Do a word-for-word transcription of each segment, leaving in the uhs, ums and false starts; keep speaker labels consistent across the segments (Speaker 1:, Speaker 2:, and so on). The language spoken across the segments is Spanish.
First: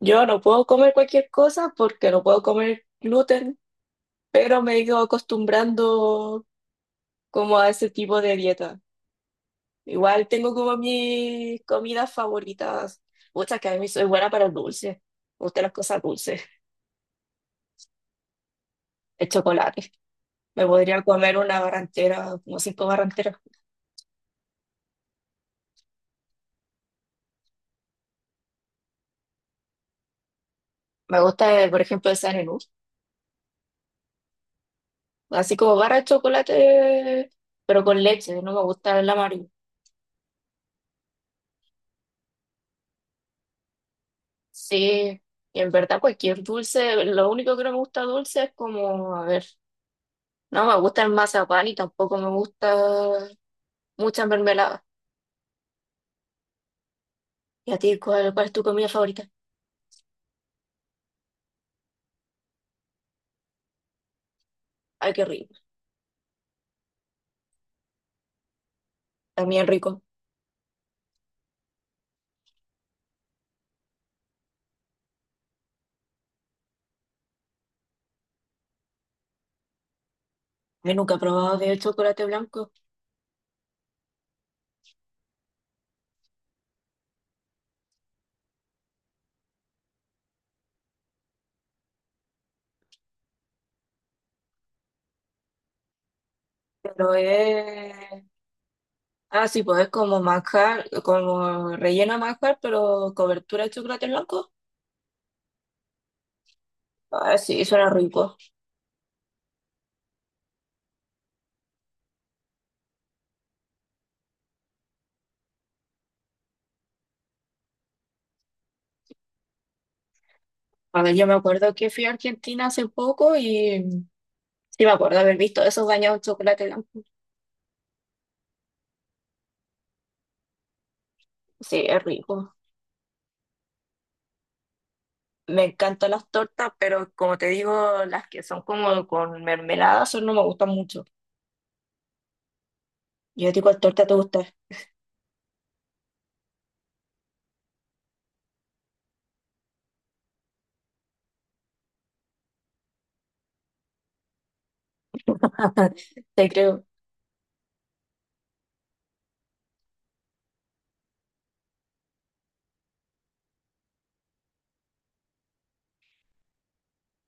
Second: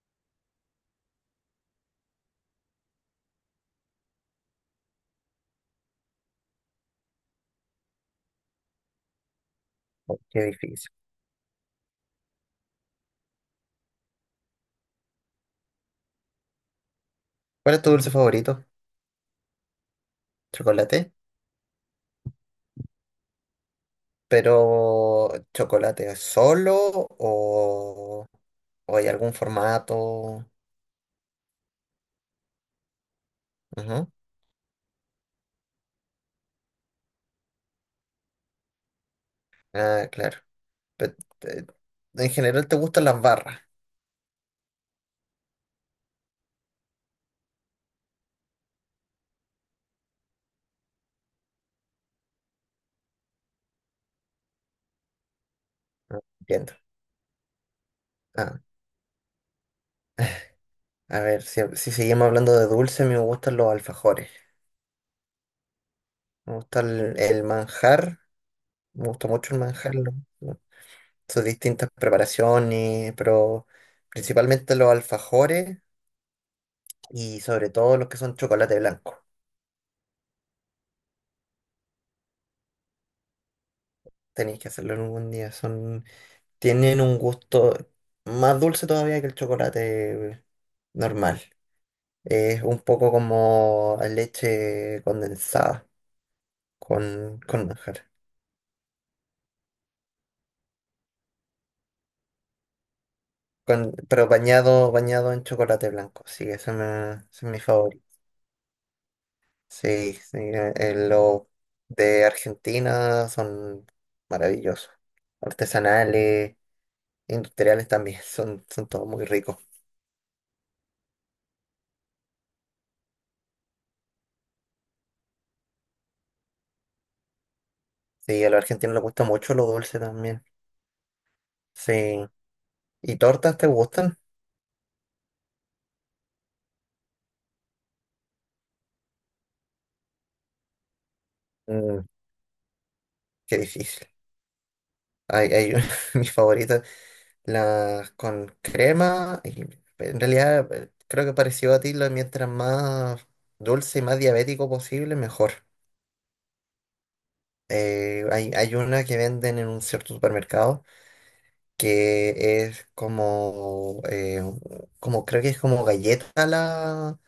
Speaker 1: Yo no puedo comer cualquier cosa porque no puedo comer gluten, pero me he ido acostumbrando como a ese tipo de dieta.
Speaker 2: Oh,
Speaker 1: Igual
Speaker 2: qué
Speaker 1: tengo como
Speaker 2: difícil.
Speaker 1: mis comidas favoritas. Muchas que a mí soy buena para el dulce. Me gustan las cosas dulces,
Speaker 2: ¿Cuál es tu dulce favorito?
Speaker 1: el chocolate. Me podría
Speaker 2: ¿Chocolate?
Speaker 1: comer una barra entera, como cinco barras enteras.
Speaker 2: Pero, ¿chocolate solo o, o hay algún formato?
Speaker 1: Me gusta, eh, por ejemplo, el Sanenú.
Speaker 2: Ujú.
Speaker 1: Así como barra de chocolate, pero con leche. No me gusta el amarillo.
Speaker 2: Ah, claro. Pe- te- en general te gustan las barras.
Speaker 1: Sí, y en verdad cualquier dulce, lo único que no me gusta dulce es como, a ver, no me gusta el mazapán y tampoco me gusta muchas mermeladas.
Speaker 2: Ah, entiendo.
Speaker 1: ¿Y a ti cuál, cuál es
Speaker 2: Ah,
Speaker 1: tu comida favorita?
Speaker 2: a ver, si, si seguimos hablando de dulce, a mí me gustan los alfajores.
Speaker 1: Ay, qué rico,
Speaker 2: Me gusta el, el manjar. Me gusta mucho el
Speaker 1: también
Speaker 2: manjar.
Speaker 1: rico.
Speaker 2: lo- lo- Sus distintas preparaciones, pero principalmente los alfajores. Y sobre todo los que son chocolate blanco.
Speaker 1: Yo nunca he probado de chocolate blanco,
Speaker 2: Tenéis que hacerlo en algún día. Son, tienen un gusto más dulce todavía que el chocolate normal. Es un poco como leche condensada
Speaker 1: pero
Speaker 2: con, con manjar.
Speaker 1: es... Ah, sí, pues es como manjar, como relleno de manjar, pero cobertura de
Speaker 2: Con,
Speaker 1: chocolate
Speaker 2: pero
Speaker 1: blanco.
Speaker 2: bañado, bañado en chocolate blanco. Sí, ese me- ese
Speaker 1: Ah,
Speaker 2: es mi
Speaker 1: sí, suena
Speaker 2: favorito.
Speaker 1: rico.
Speaker 2: Sí, sí, eh, eh, los de Argentina son maravillosos. Artesanales, industriales también. Son, son todos muy ricos.
Speaker 1: A ver, yo me acuerdo que fui a Argentina hace poco y sí me acuerdo haber visto esos bañados en chocolate blanco.
Speaker 2: Sí, a los argentinos les gusta mucho lo dulce también.
Speaker 1: Sí, es
Speaker 2: Sí.
Speaker 1: rico.
Speaker 2: ¿Y tortas te gustan?
Speaker 1: Me encantan las tortas, pero como te digo, las que son como con mermelada, eso no me gustan mucho.
Speaker 2: Mm,
Speaker 1: Yo
Speaker 2: qué
Speaker 1: digo, ¿cuál torta
Speaker 2: difícil.
Speaker 1: te gusta?
Speaker 2: Hay, hay mis favoritas, las con crema. Y en realidad, eh, creo que pareció a ti, la- mientras más dulce y más diabético posible, mejor.
Speaker 1: Te creo.
Speaker 2: Eh, hay, hay una que venden en un cierto supermercado que es como, eh, como creo que es como galleta la...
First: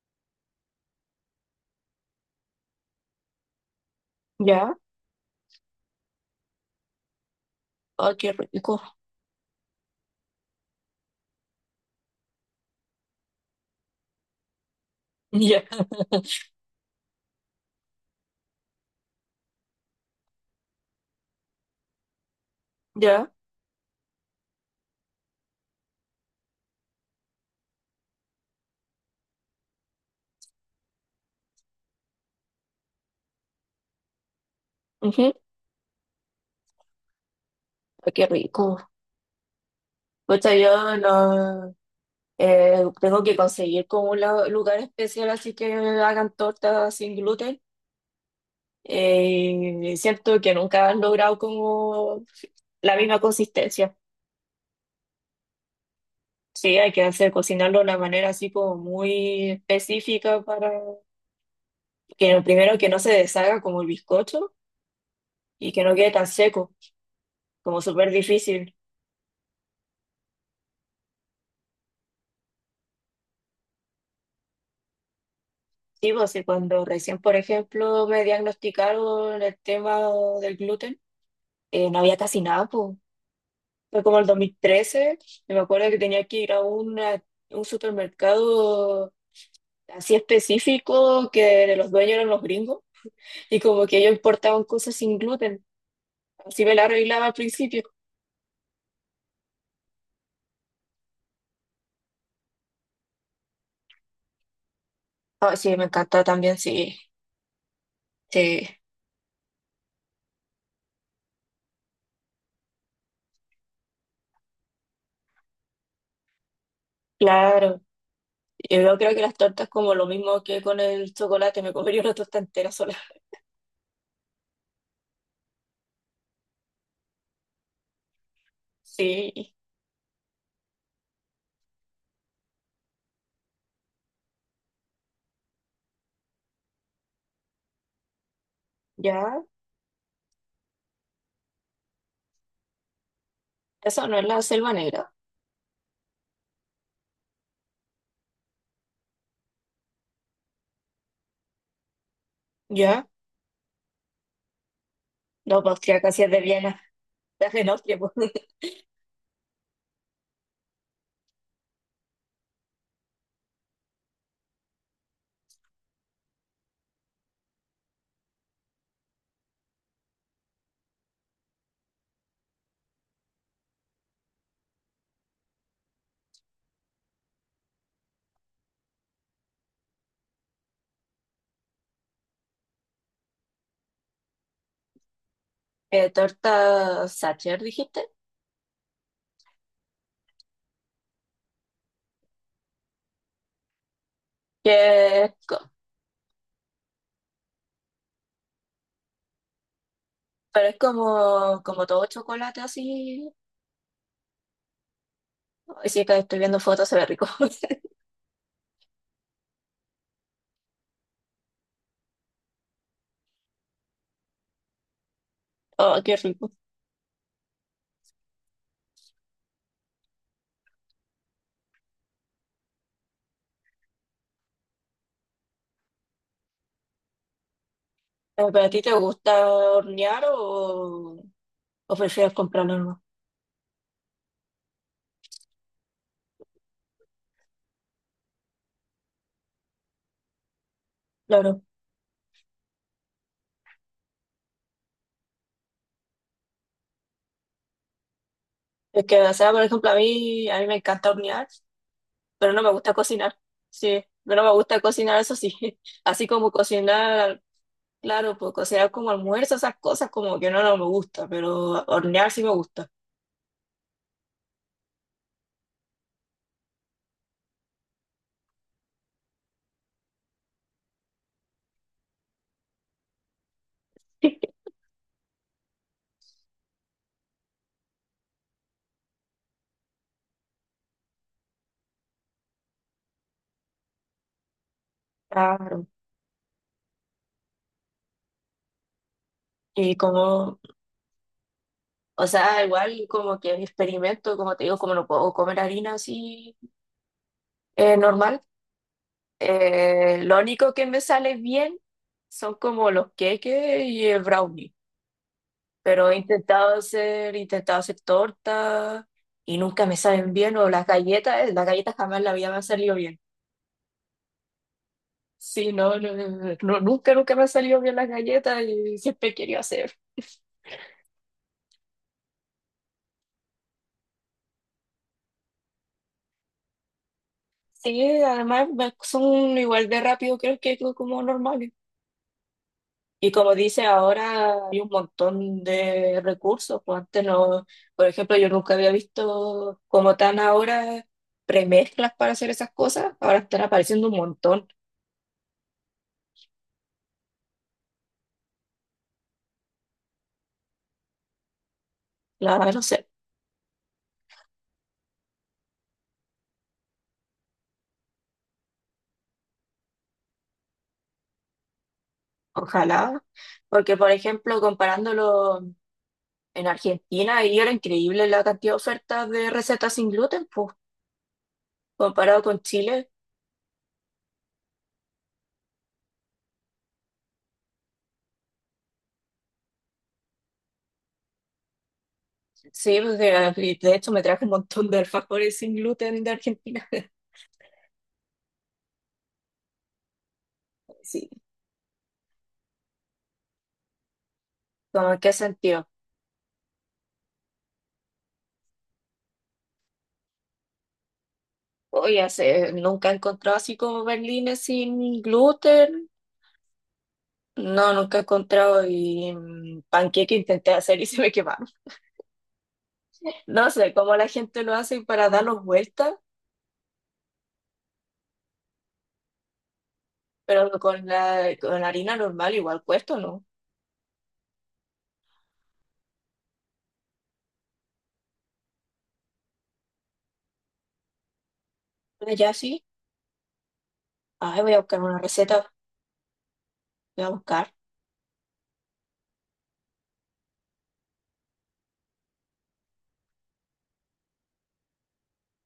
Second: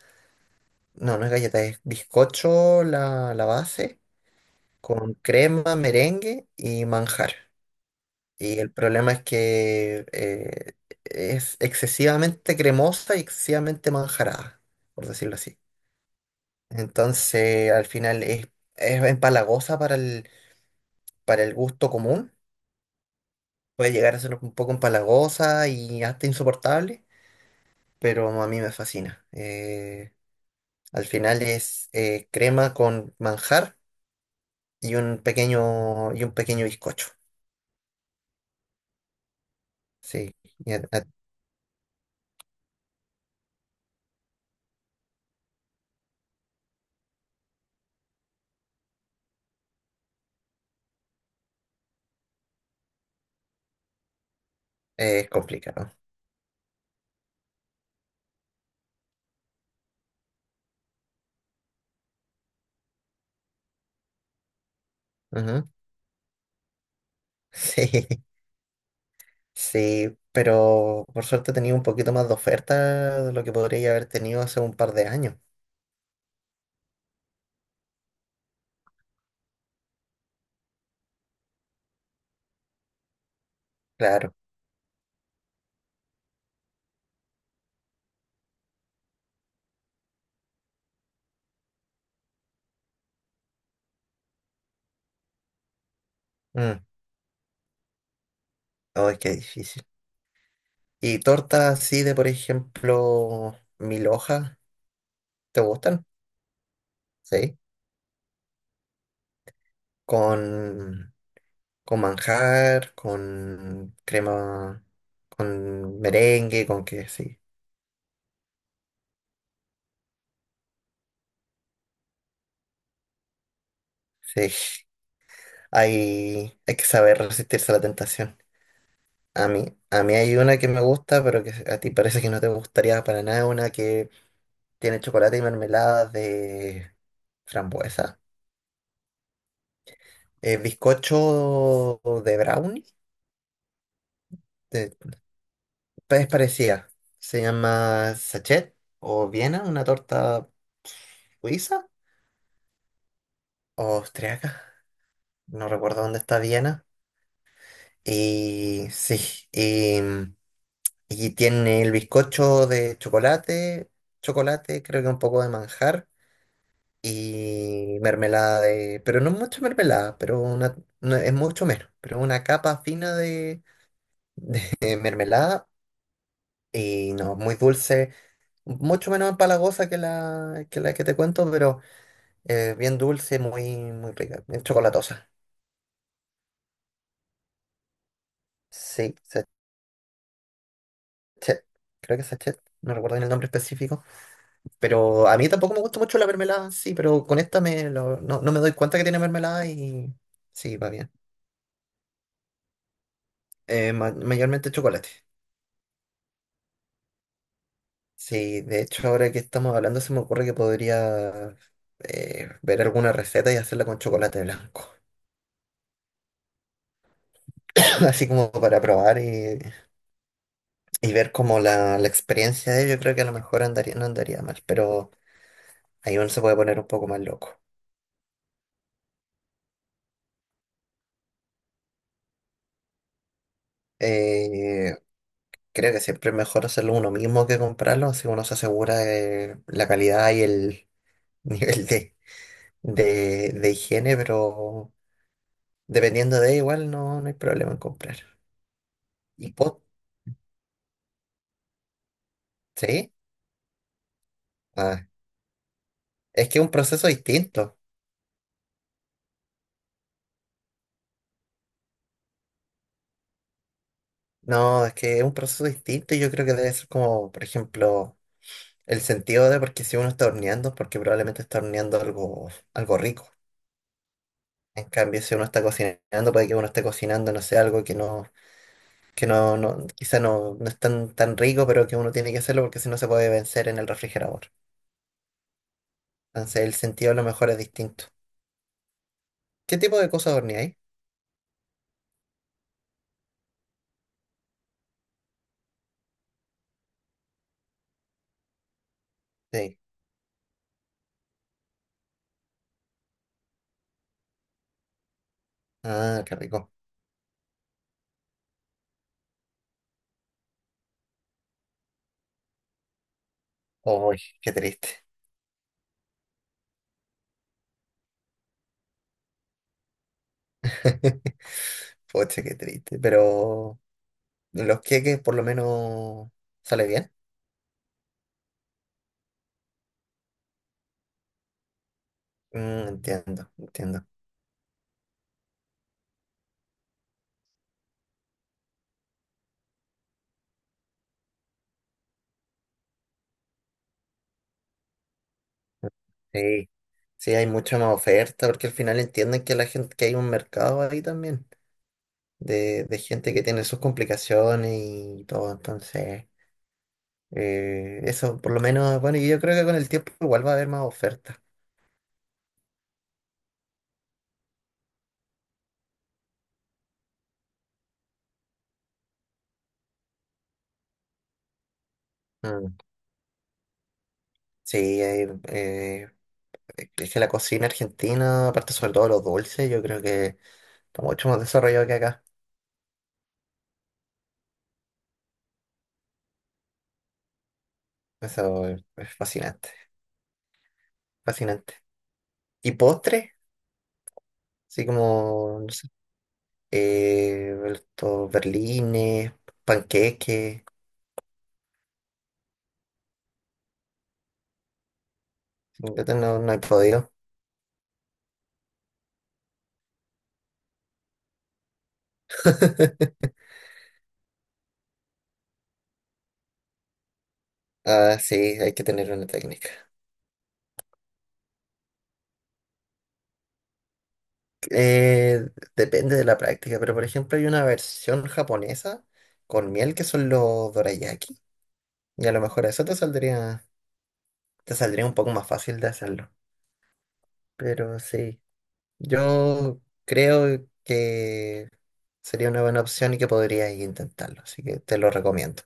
Speaker 2: No, no es galleta, es bizcocho la, la base
Speaker 1: ¿Ya?
Speaker 2: con crema, merengue y manjar.
Speaker 1: Ay, qué
Speaker 2: Y el
Speaker 1: rico.
Speaker 2: problema es que eh, es excesivamente cremosa y excesivamente manjarada, por decirlo así.
Speaker 1: Ya,
Speaker 2: Entonces, al final es, es empalagosa para el, para el gusto común.
Speaker 1: ya.
Speaker 2: Puede llegar a ser un poco empalagosa y hasta insoportable, pero a mí me fascina. Eh, al final es eh, crema con manjar y un
Speaker 1: Ujú,
Speaker 2: pequeño, y un pequeño bizcocho.
Speaker 1: ay, qué rico.
Speaker 2: Sí,
Speaker 1: Pues
Speaker 2: y a-
Speaker 1: yo
Speaker 2: a-
Speaker 1: no, eh, tengo que conseguir como un la- lugar especial así que hagan tortas sin gluten. Eh, siento que nunca han logrado como la misma consistencia.
Speaker 2: es complicado.
Speaker 1: Sí, hay que hacer cocinarlo de una manera así como muy específica para que lo primero que no se deshaga como el bizcocho
Speaker 2: Ujú.
Speaker 1: y que no quede tan seco, como
Speaker 2: Sí,
Speaker 1: súper difícil.
Speaker 2: sí, pero por suerte tenía un poquito más de oferta de lo que podría haber tenido hace un par de años.
Speaker 1: Sí, pues sí, cuando recién, por ejemplo, me diagnosticaron el tema del gluten, eh, no había casi nada, pues. Fue como el
Speaker 2: Claro.
Speaker 1: dos mil trece, y me acuerdo que tenía que ir a una- un supermercado así específico que los dueños eran los gringos y como que ellos importaban cosas sin gluten. Así me
Speaker 2: Mm.
Speaker 1: la arreglaba al principio.
Speaker 2: Ay, qué difícil. ¿Y tortas así de, por ejemplo, mil hojas?
Speaker 1: Ah,
Speaker 2: ¿Te
Speaker 1: sí, me
Speaker 2: gustan?
Speaker 1: encanta también, sí.
Speaker 2: Sí.
Speaker 1: Sí,
Speaker 2: Con, con manjar, con crema, con merengue, con qué, sí.
Speaker 1: claro. Yo creo que las tortas como lo mismo que con el chocolate, me comería una torta entera sola.
Speaker 2: Sí. Hay, hay que saber resistirse a la tentación. A
Speaker 1: Sí,
Speaker 2: mí, a mí hay una que me gusta, pero que a ti parece que no te gustaría para nada, una que tiene chocolate y mermelada de frambuesa.
Speaker 1: ya.
Speaker 2: Eh, bizcocho de brownie,
Speaker 1: Eso no es la selva
Speaker 2: de-
Speaker 1: negra.
Speaker 2: es parecida. Se llama sachet o Viena, una torta suiza
Speaker 1: Ya.
Speaker 2: o austriaca.
Speaker 1: No,
Speaker 2: No
Speaker 1: pues
Speaker 2: recuerdo
Speaker 1: austríaca
Speaker 2: dónde
Speaker 1: sí es
Speaker 2: está
Speaker 1: de Viena.
Speaker 2: Viena.
Speaker 1: Es en Austria, pues.
Speaker 2: Y sí, y, y tiene el bizcocho de chocolate, chocolate, creo que un poco de manjar. Y mermelada de, pero no mucha mermelada, pero una, no, es mucho menos, pero una capa fina de, de mermelada y no, muy dulce, mucho menos empalagosa que la que, la que te cuento, pero eh, bien dulce, muy, muy rica, bien chocolatosa.
Speaker 1: Eh, torta Sacher, dijiste.
Speaker 2: Sí, sachet, creo que sachet, no recuerdo bien el nombre específico,
Speaker 1: Que
Speaker 2: pero
Speaker 1: es
Speaker 2: a mí
Speaker 1: co-
Speaker 2: tampoco me gusta mucho la mermelada, sí, pero con esta me lo- no, no me doy cuenta que tiene mermelada y
Speaker 1: pero
Speaker 2: sí,
Speaker 1: es
Speaker 2: va bien.
Speaker 1: como, como todo chocolate así.
Speaker 2: Eh, ma- mayormente chocolate.
Speaker 1: Ay, sí, que estoy viendo fotos, se ve rico.
Speaker 2: Sí, de hecho ahora que estamos hablando se me ocurre que podría eh, ver alguna receta y hacerla con chocolate blanco.
Speaker 1: Oh, qué rico.
Speaker 2: Así como para probar y, y ver como la, la experiencia de ello. Yo creo que a lo mejor andaría, no andaría mal, pero ahí uno se puede poner un poco más loco.
Speaker 1: Eh, ¿Pero a ti te gusta hornear o, o prefieres comprarlo?
Speaker 2: Eh, Creo que siempre es mejor hacerlo uno mismo que comprarlo, así uno se asegura de la calidad y el
Speaker 1: ¿No?
Speaker 2: nivel de, de, de higiene, pero dependiendo de igual no, no hay problema en comprar.
Speaker 1: Es que, o sea,
Speaker 2: ¿Y
Speaker 1: por
Speaker 2: pot?
Speaker 1: ejemplo, a mí, a mí me encanta hornear, pero no me gusta
Speaker 2: ¿Sí?
Speaker 1: cocinar. Sí, pero no me gusta
Speaker 2: Ah,
Speaker 1: cocinar, eso sí. Así
Speaker 2: es
Speaker 1: como
Speaker 2: que es un proceso
Speaker 1: cocinar,
Speaker 2: distinto.
Speaker 1: claro, pues cocinar como almuerzo, esas cosas como que no, no me gusta, pero hornear sí me gusta.
Speaker 2: No, es que es un proceso distinto y yo creo que debe ser como, por ejemplo, el sentido de porque si uno está horneando, es porque probablemente está horneando algo, algo rico. En cambio, si uno está cocinando, puede que uno esté cocinando, no sé, algo que no, que no, no, quizá no, no es tan, tan rico, pero que uno tiene que hacerlo porque si no se puede vencer en el refrigerador.
Speaker 1: Claro.
Speaker 2: Entonces, el sentido a lo mejor es distinto. ¿Qué
Speaker 1: Y
Speaker 2: tipo de cosas
Speaker 1: como,
Speaker 2: horneáis?
Speaker 1: o sea, igual como que mi experimento, como te digo, como no puedo comer harina así eh, normal,
Speaker 2: Sí.
Speaker 1: eh, lo único que me sale bien son como los queques y el brownie. Pero he
Speaker 2: Ah, qué rico.
Speaker 1: intentado hacer, he intentado hacer torta y nunca me saben bien, o las galletas, eh, las galletas jamás en la vida me han salido bien.
Speaker 2: Uy, qué triste.
Speaker 1: Sí, no, no, no, no, nunca, nunca me han salido bien las galletas y siempre he querido hacer.
Speaker 2: Poche, qué triste. Pero en los queques por lo menos sale bien.
Speaker 1: Sí, además me- son igual de rápido creo que que como normales.
Speaker 2: Mm,
Speaker 1: Y
Speaker 2: entiendo,
Speaker 1: como dice,
Speaker 2: entiendo.
Speaker 1: ahora hay un montón de recursos, pues antes no, por ejemplo, yo nunca había visto como tan ahora premezclas para hacer esas cosas, ahora están apareciendo un montón.
Speaker 2: Sí, sí, hay mucha más oferta porque al final entienden que la gente, que hay un mercado ahí también
Speaker 1: La verdad no
Speaker 2: de, de
Speaker 1: sé,
Speaker 2: gente que tiene sus complicaciones y todo. Entonces, eh, eso por lo menos, bueno, y yo creo que con el tiempo igual va a haber más ofertas.
Speaker 1: ojalá. Porque, por ejemplo, comparándolo en Argentina, ahí era increíble la cantidad de ofertas de recetas sin gluten, pues, comparado con
Speaker 2: Mm,
Speaker 1: Chile.
Speaker 2: sí, hay, eh, es que la cocina argentina, aparte sobre todo los dulces, yo creo que está mucho más desarrollado que acá.
Speaker 1: Sí, pues, de, y de hecho me traje un montón de alfajores sin gluten de Argentina.
Speaker 2: Eso es es fascinante,
Speaker 1: Sí,
Speaker 2: fascinante. ¿Y postre? Así
Speaker 1: como en qué
Speaker 2: como, no
Speaker 1: sentido.
Speaker 2: sé, eh, estos berlines, panqueques.
Speaker 1: Oye, hace- nunca he encontrado así como berlines sin
Speaker 2: Sin
Speaker 1: gluten.
Speaker 2: gluten no, no he podido.
Speaker 1: No, nunca he encontrado y mm, panqueque intenté hacer y se me quemaron. No sé cómo la gente lo hace para darlos vueltas,
Speaker 2: Ah, sí, hay que tener una técnica.
Speaker 1: pero con la, con la harina normal igual cuesta, ¿no?
Speaker 2: Eh, Depende de la práctica, pero por ejemplo hay una versión japonesa con miel que son los dorayaki. Y a lo
Speaker 1: Ya
Speaker 2: mejor eso
Speaker 1: sí.
Speaker 2: te saldría,
Speaker 1: Ay, voy
Speaker 2: te
Speaker 1: a buscar
Speaker 2: saldría un
Speaker 1: una
Speaker 2: poco más
Speaker 1: receta,
Speaker 2: fácil de hacerlo.
Speaker 1: voy a buscar.
Speaker 2: Pero sí, yo creo que sería una buena opción y que podrías intentarlo, así que te lo recomiendo.